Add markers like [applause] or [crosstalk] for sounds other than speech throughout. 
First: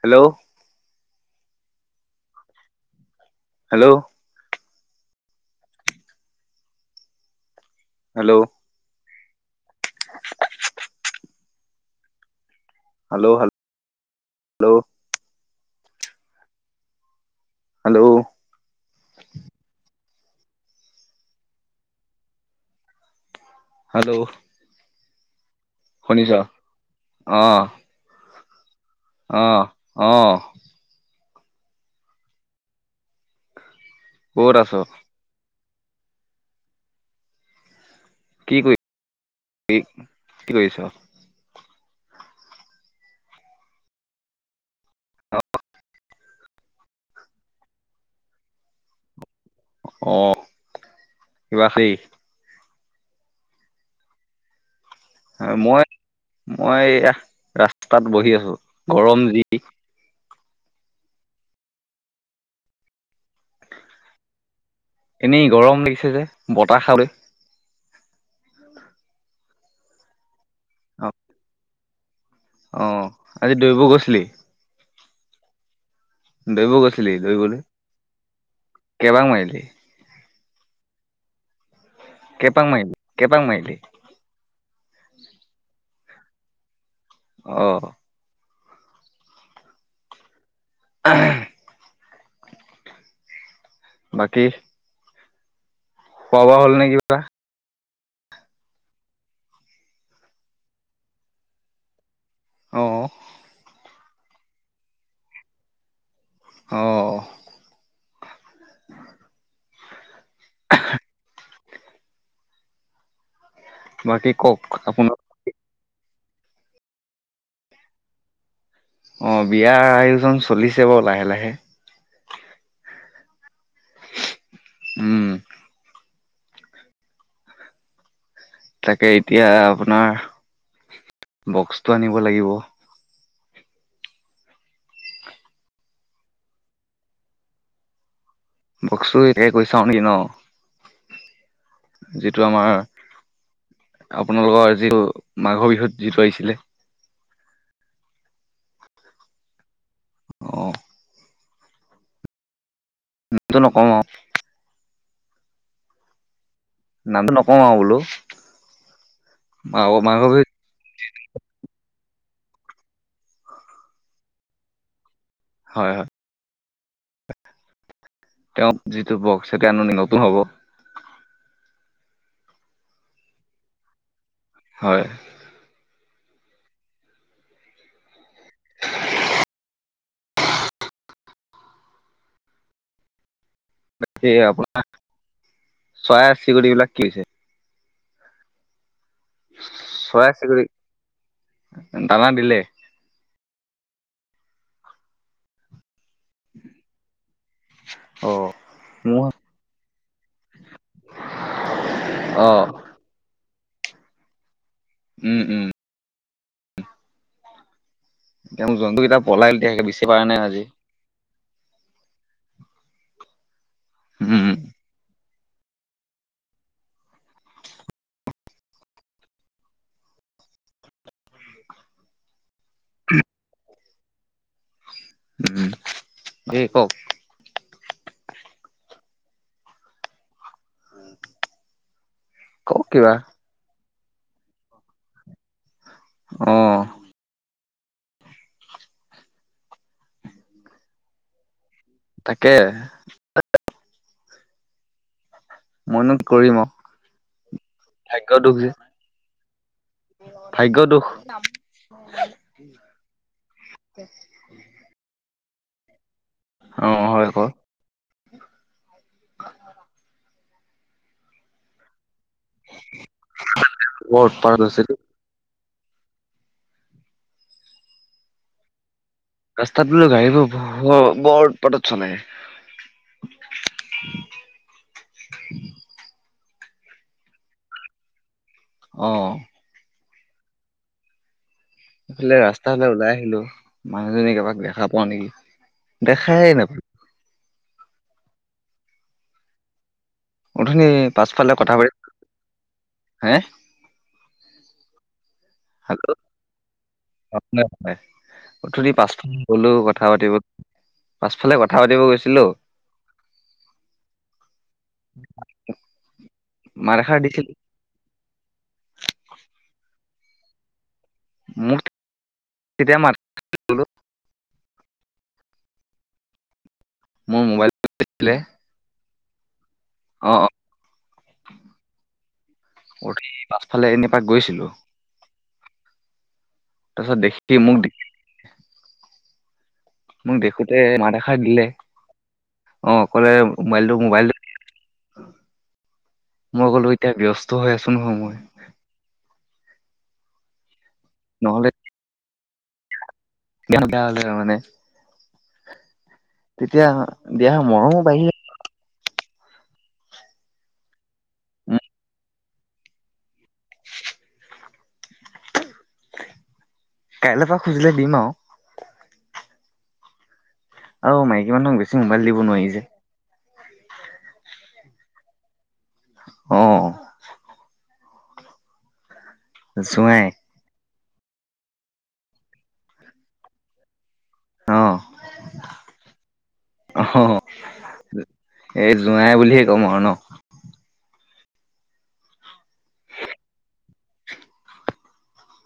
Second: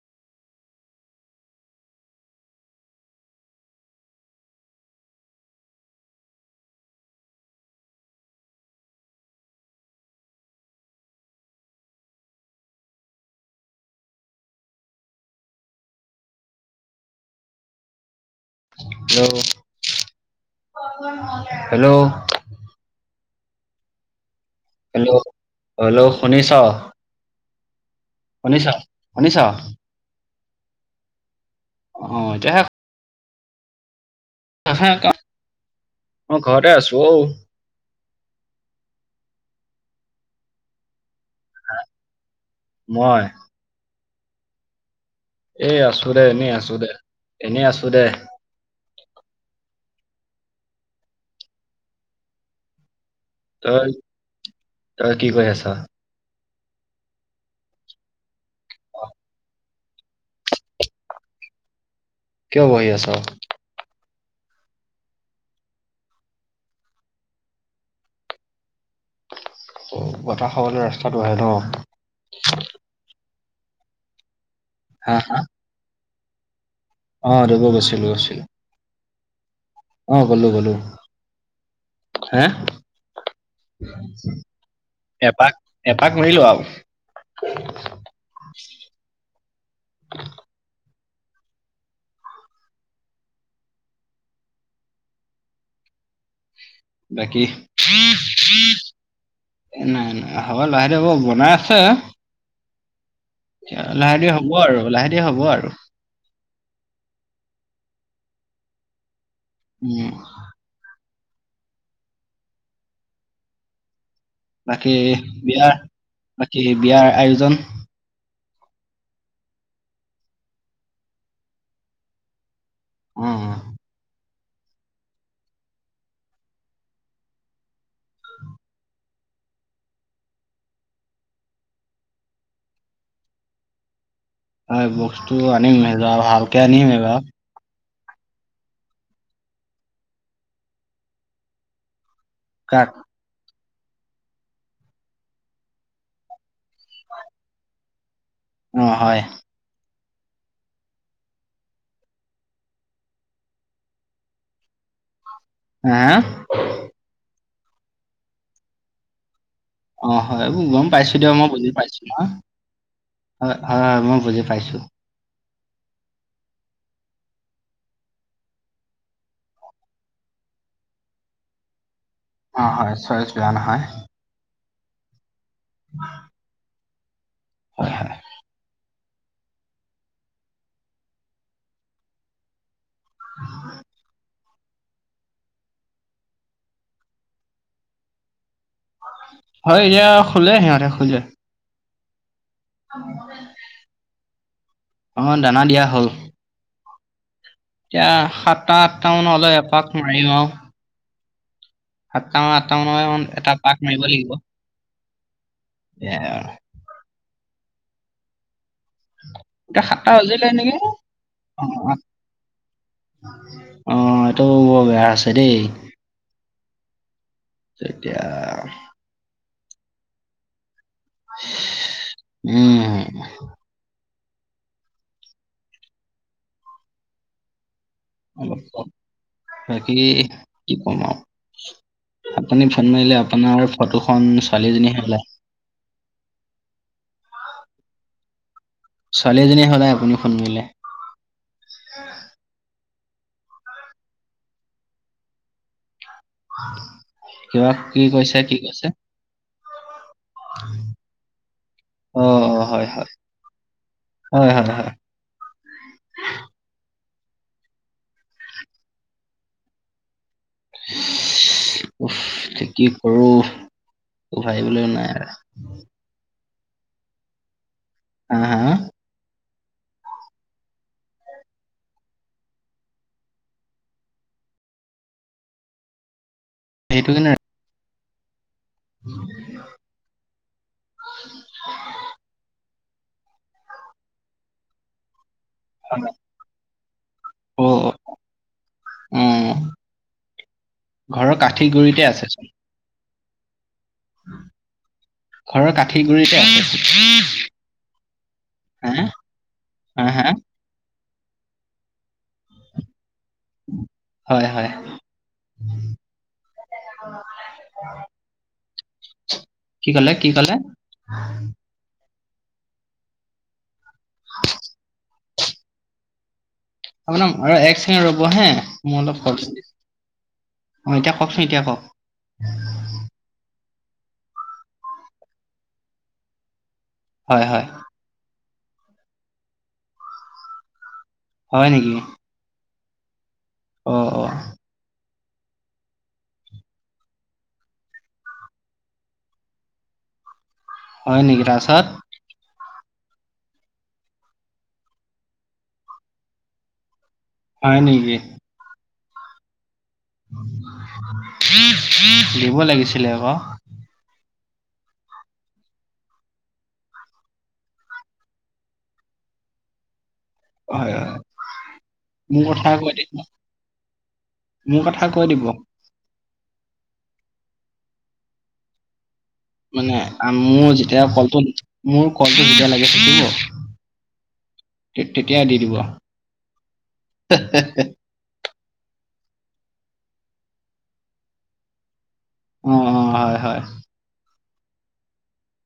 Hello hello hello hello হে hello hello hello hello hello hello hello শুনিছ শুনিছা অ শুনিছা অ শুনিছো অ অ এতিয়াহে ক'ত আছ আহা এতিয়া মই ঘৰতে আছো অ কি কৰি কি কৰিছ হা মই এ আছো দে এনেই আছো দে এনেই আছো দে অহ কিবা খালি তই তই কি আ কৰি আছ মই মই এয়া ৰাস্তাত বহি আছো গৰম যি কিয় বহি আছ এনেই গৰম লাগিছে যে বতাহ খাবলে অহ বতাহ খাবলে ৰাস্তাত বহে ন অ আজি দৌৰিব গৈছিলি হা হা দৌৰিব গৈছিলি দৌৰিবলে দৌৰিব গৈছিলো গৈছিলো কেইপাক মাৰিলি অ গলো গলো। হে। কেইপাক মাৰিলি কেইপাক মাৰিলি এপাক এপাক মাৰিলো আও অ। [unintelligible] [unintelligible] বাকী। খোৱা বোৱা হ'ল নেকি বাকী। [unintelligible] এ নাই নাই হব লৰাটোৱে বনাই আছে। অ। লাহে দিহে হ'ব আৰু লাহে দিহে হ'ব আৰু। অ উম। বাকী কওক। আপোনাৰ বাকী বিয়াৰ বাকী বিয়াৰ আয়োজন। অ বিয়াৰ আয়োজন চলিছে বাৰু লাহে লাহে। উম উম। উম। তাকে এতিয়া আপোনাৰ বক্সটো আনিব লাগিব। হয় বক্সটো আনিম এইবাৰ ভালকে আনিম এইবাৰ। বক্স‌টো এতিয়া কৈ চাও নেকি ন যিটো আমাৰ কাক আপোনালোকৰ এইটো মাঘৰ বিহুত যিটো আহিছিলে। কি হয় অ হয়। অ। নামটো নকওঁ। হা নামটো নকওঁ আও বোলো। মাঘ অ মাঘৰ হয় বিহুত এইবোৰ গম পাইছো দিয়ক মই বুজি পাইছো নহয় হয় হয় মই বুজি পাইছো। হয় হয়। তেওঁ যিটো বক্স সেইটো আনো নেকি নতুন হব। অ হয় চয়জ বেয়া নহয়। হয়। [unintelligible] হয় হয়। [inaudible] কিয় আপোনাৰ চৰাই চিৰিকটিবিলাক কি হৈছে? হয়, এতিয়া চৰাই শুলে চিৰিকটি সিহঁতে শুলে। দানা দিলে? [inaudible] অ' দানা দিয়া হ'ল। এতিয়া অ সাতটা আঠটা মোৰ মানে হ'লে এপাক মাৰিম আৰু। অ সাতটামান আঠটামান এটা পাক মাৰিব লাগিব। উম, উম। [unintelligible] এতিয়া মোৰ জন্তুকেইটা পলাল, এতিয়া তেতিয়া সাতটা বিচা পোৱা নাই বাজিলে আজি। নেকি অ' উম এইটো বৰ বেয়া হৈছে দেই। এতিয়া [inaudible] [inaudible] এ, কওক। অলপ ক, বাকী কি ক'ম আৰু। আপুনি কওক ফোন কিবা মাৰিলে আপোনাৰ ফটোখন ছোৱালীজনীহে ওলায়। অ'। ছোৱালী এজনী সদায় আপুনি ফোন কৰিলে। তাকে। মইনো কি কৰিম আৰু, কিবা কি ভাগ্য কৈছে কি দুখ যে। কৈছে ভাগ্য দুখ। অ' হয় হয়, হয় হয় হয়। অ' হয় কওক। [inaudible] কি কৰোঁ বৰ উৎপাত হৈছিল ভাবিবলৈ নাই আৰু। হা, হা ৰাস্তাত বোলো গাড়ীবোৰ ব-বৰ উৎপাতত চলে। সেইটো কিনে অ [inaudible] ইফালে ৰাস্তা ফালে ওলাই আহিলোঁ, মানুহজনী এপাক দেখা পাও নেকি দেখাই নাপায়। অ' উম। অথনি পাছফালে কথা পাতি, গুৰিতে আছে চোন হে? ঘৰৰ কাঠিৰ গুৰিতে আছে। হয়। অথনি হা পাছ [unintelligible] গ'লো কথা হা হা পাতিব পাছফালে কথা পাতিব গৈছিলোঁ হয় হয়। মাত এষাৰ দিছিলো কি ক'লে, কি ক'লে? মোৰ তেতিয়া মাত [inaudible] আপোন মোৰ আৰু মোবাইল এক চেকেণ্ড ৰ'ব আছিলে হে, মই অলপ [unintelligible] অ' অ এতিয়া কওকচোন, এতিয়া কওক। পাছফালে এনেই পাক গৈছিলোঁ। তাৰপিছত হয় দেখি হয় মোক দে মোক দেখোতে মাত এষাৰ দিলে হয়, নেকি? অ', কলে মোবাইলটো অ মোবাইল অ মই ক'লো এতিয়া ব্যস্ত হৈ আছো, নহয়। মই হয়, নেকি নহ'লে তাৰপিছত? [unintelligible] তেতিয়া দিয়া হয় মৰমো নেকি বাঢ়ি দিব লাগিছিলে, আকৌ কাইলৈৰ পৰা খুজিলে দিম আৰু হয়। আৰু হয়। মাইকী মানুহক বেছি মোবাইল দিব মোৰ নোৱাৰি কথা যে [unintelligible] মোৰ কথা কৈ দিব অ', মানে জোঁৱাই মোৰ যেতিয়া কলটো মোৰ কলটো যেতিয়া লাগে অ থাকিব। তেতিয়াই দি দিব। অ এই যোঁৱাই বুলিহে ক'ম আৰু ন অ', অ, হয়। হয়।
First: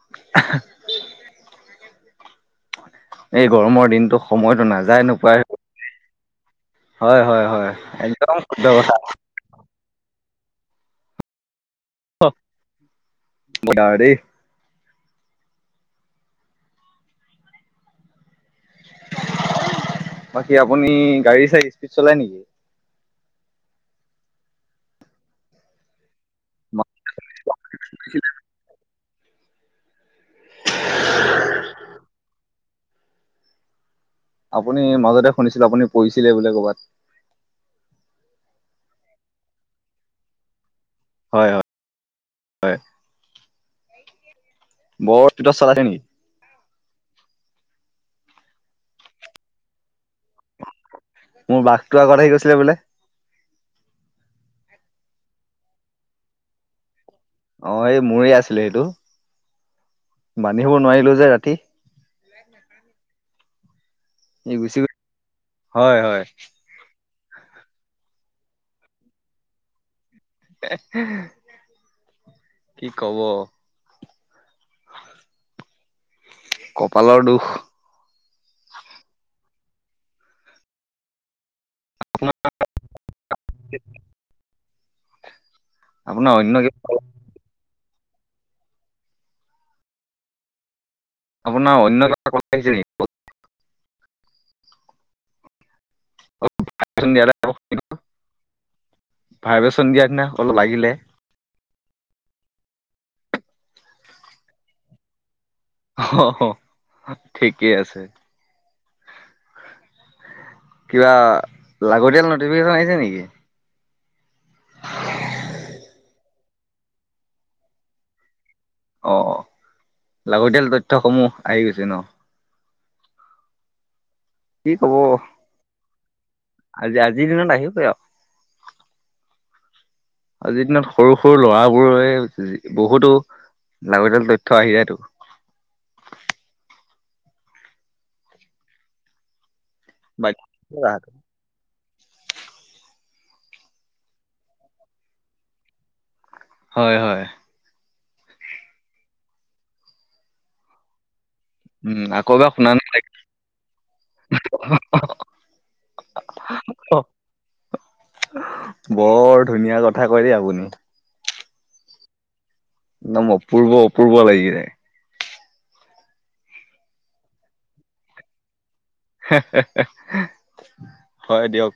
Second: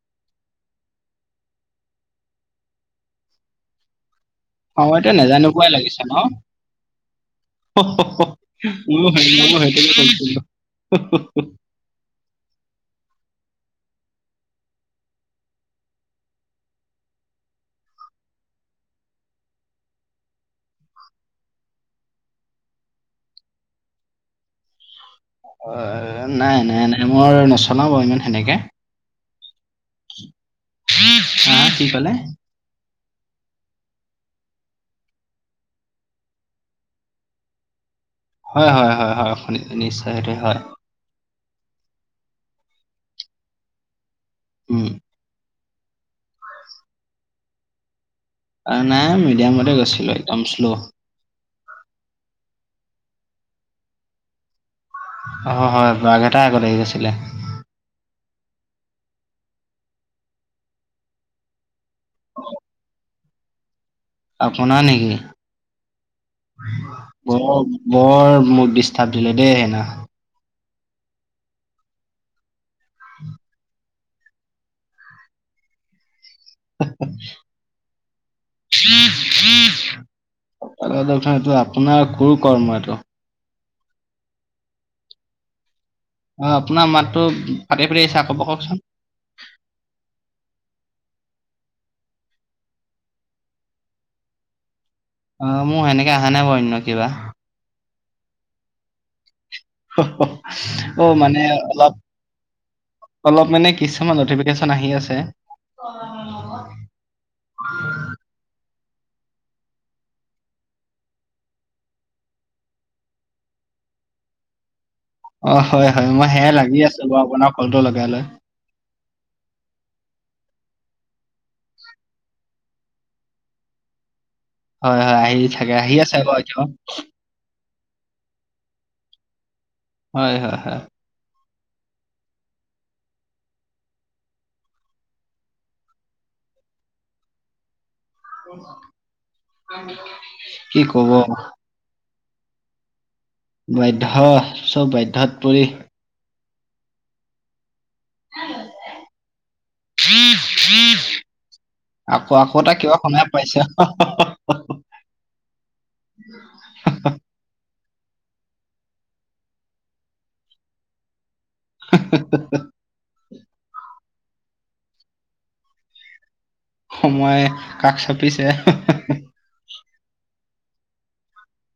[unintelligible] এই গৰমৰ দিনটো সময়তো অ', নাযায় এইটো নোপায় নেযাই নোপোৱাই লাগিছে ন। হয়। হয়। হয়। একদম শুদ্ধ কথা। ময়ো [unintelligible] [unintelligible] বাকী আপুনি গাড়ী চাড়ী স্পীড চলাই নেকি? অ', নাই। নাই। নাই। মই নচলাও বাৰু ইমান সেনেকে হা', কি কলে আপুনি মাজতে শুনিছিলো। আপুনি পৰিছিলে বোলে ক'ৰবাত? হয়। হয়। হয়। হয়। নিশ্চয় সেইটো হয়। হয়। হয়। হয়। উম', বৰ স্পীডত চলাইছে নেকি? আৰু নাই মিডিয়ামতে গৈছিলো। একদম শ্ল' মোৰ বাঘটো আগত আহি গৈছিলে বোলে। অ', হয়। বাঘ এটা আগত আহি গৈছিলে। অ', এই মোৰে আছিলে সেইটো বান্ধি থ'ব নোৱাৰিলো যে ৰাতি। ই গুচি আপোনাৰ গল। নেকি? হয় হয় বৰ বৰ মোক ডিষ্টাৰ্ব দিলে, দেই সেইদিনা [unintelligible] কি কব? কপালৰ দূষ এইটো আপোনাৰ [unintelligible] কৰ্ম এইটো [unintelligible] আপোনাৰ অন্য অ', কিবা আপোনাৰ মাতটো ফাটি ফুতি আহিছে। আকৌ কওকচোন আপোনাৰ অন্য কথা ক আহিছে নেকি? অ', মোৰ সেনেকে আহা নাই বাৰু কিবা। [unintelligible] ভাইব্ৰেচন দিয়া দিনা অলপ লাগিলে অ' মানে অলপ অলপ মানে কিছুমান নটিফিকেশ্যন আহি আছে। অ' ঠিকেই আছে। কিবা লাগতিয়াল নটিফিকেশ্যন আহিছে নেকি? অ', হয় হয় মই সেয়াই লাগি আছো বাৰু আপোনাৰ কলটো লগাই লৈ। অ', অ' লাগতিয়াল তথ্যসমূহ আহি গৈছে ন? কি কব হয়, হয় আহি থাকে আহি আছে আকৌ এতিয়াও। আজি দিনত আহিবৈ আৰু। হয় হয় আজিৰ হয় দিনত সৰু সৰু ল'ৰাবোৰৰে বহুতো লাগতিয়াল তথ্য আহি যায়তো। বাক্য কি ৰাহটো। ক'ব। বাধ্য, চব বাধ্যত পৰি হয়, হয়। হম হম উম [unintelligible] আকৌ, এবাৰ আকৌ শুনা এটা নিচিনা কিবা লাগিব শুনাই পাইছো। বৰ ধুনীয়া কথা কয় দেই আপুনি। হ [unintelligible] একদম অপূৰ্ব অপূৰ্ব লাগি যায়। সময় কাষ চাপিছে। হয় দিয়ক।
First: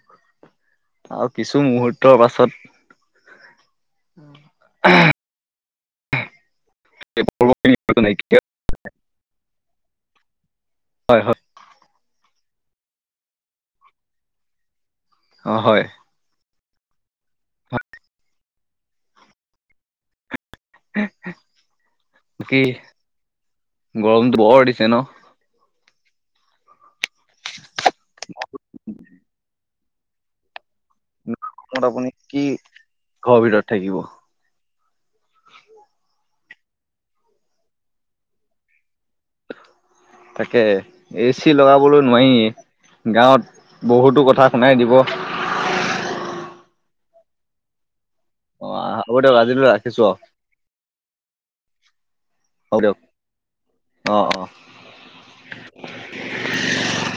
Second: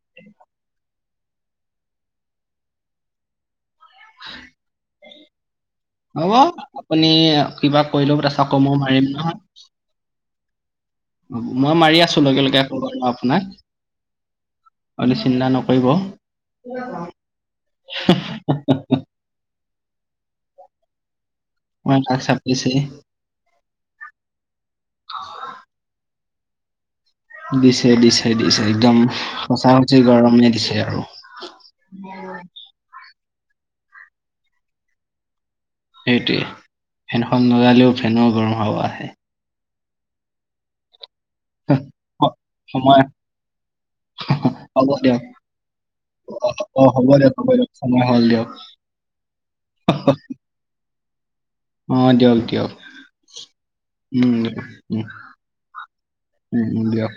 আৰু কিছু মুহূৰ্তৰ পাছত হ'ব আপুনি কিবা কৰিলেও প নাইকিয়া আকৌ মই মাৰিম নহয়। হয়, হয়। মই মাৰি আছো লগে লগে আপোনাক, আপুনি চিন্তা অ হয় নকৰিব। [unintelligible] ময় কাষ চাপিছেই। গৰমতটো বৰ দিছে ন? হয়। [unintelligible] দিছে, দিছে, দিছে একদম সঁচা সুচি গৰমে দিছে আৰু। এনেকুৱা গৰমত আপুনি কি ঘৰৰ ভিতৰত থাকিব। সেইটোৱে, ফেনখন লগালেও ফেনৰো গৰম হাৱা আহে। তাকে। এ চি লগাবলৈ নোৱাৰি, সময় গাঁৱত বহুতো কথা শুনাই দিব। অ', অ, হ'ব দিয়ক হ'ব দিয়ক সময় হ'ল দিয়ক। অ, হ'ব দিয়ক আজিলে ৰাখিছো আৰু। অ', দিয়ক দিয়ক। অ উম অ দ উম, উম, উম দিয়ক।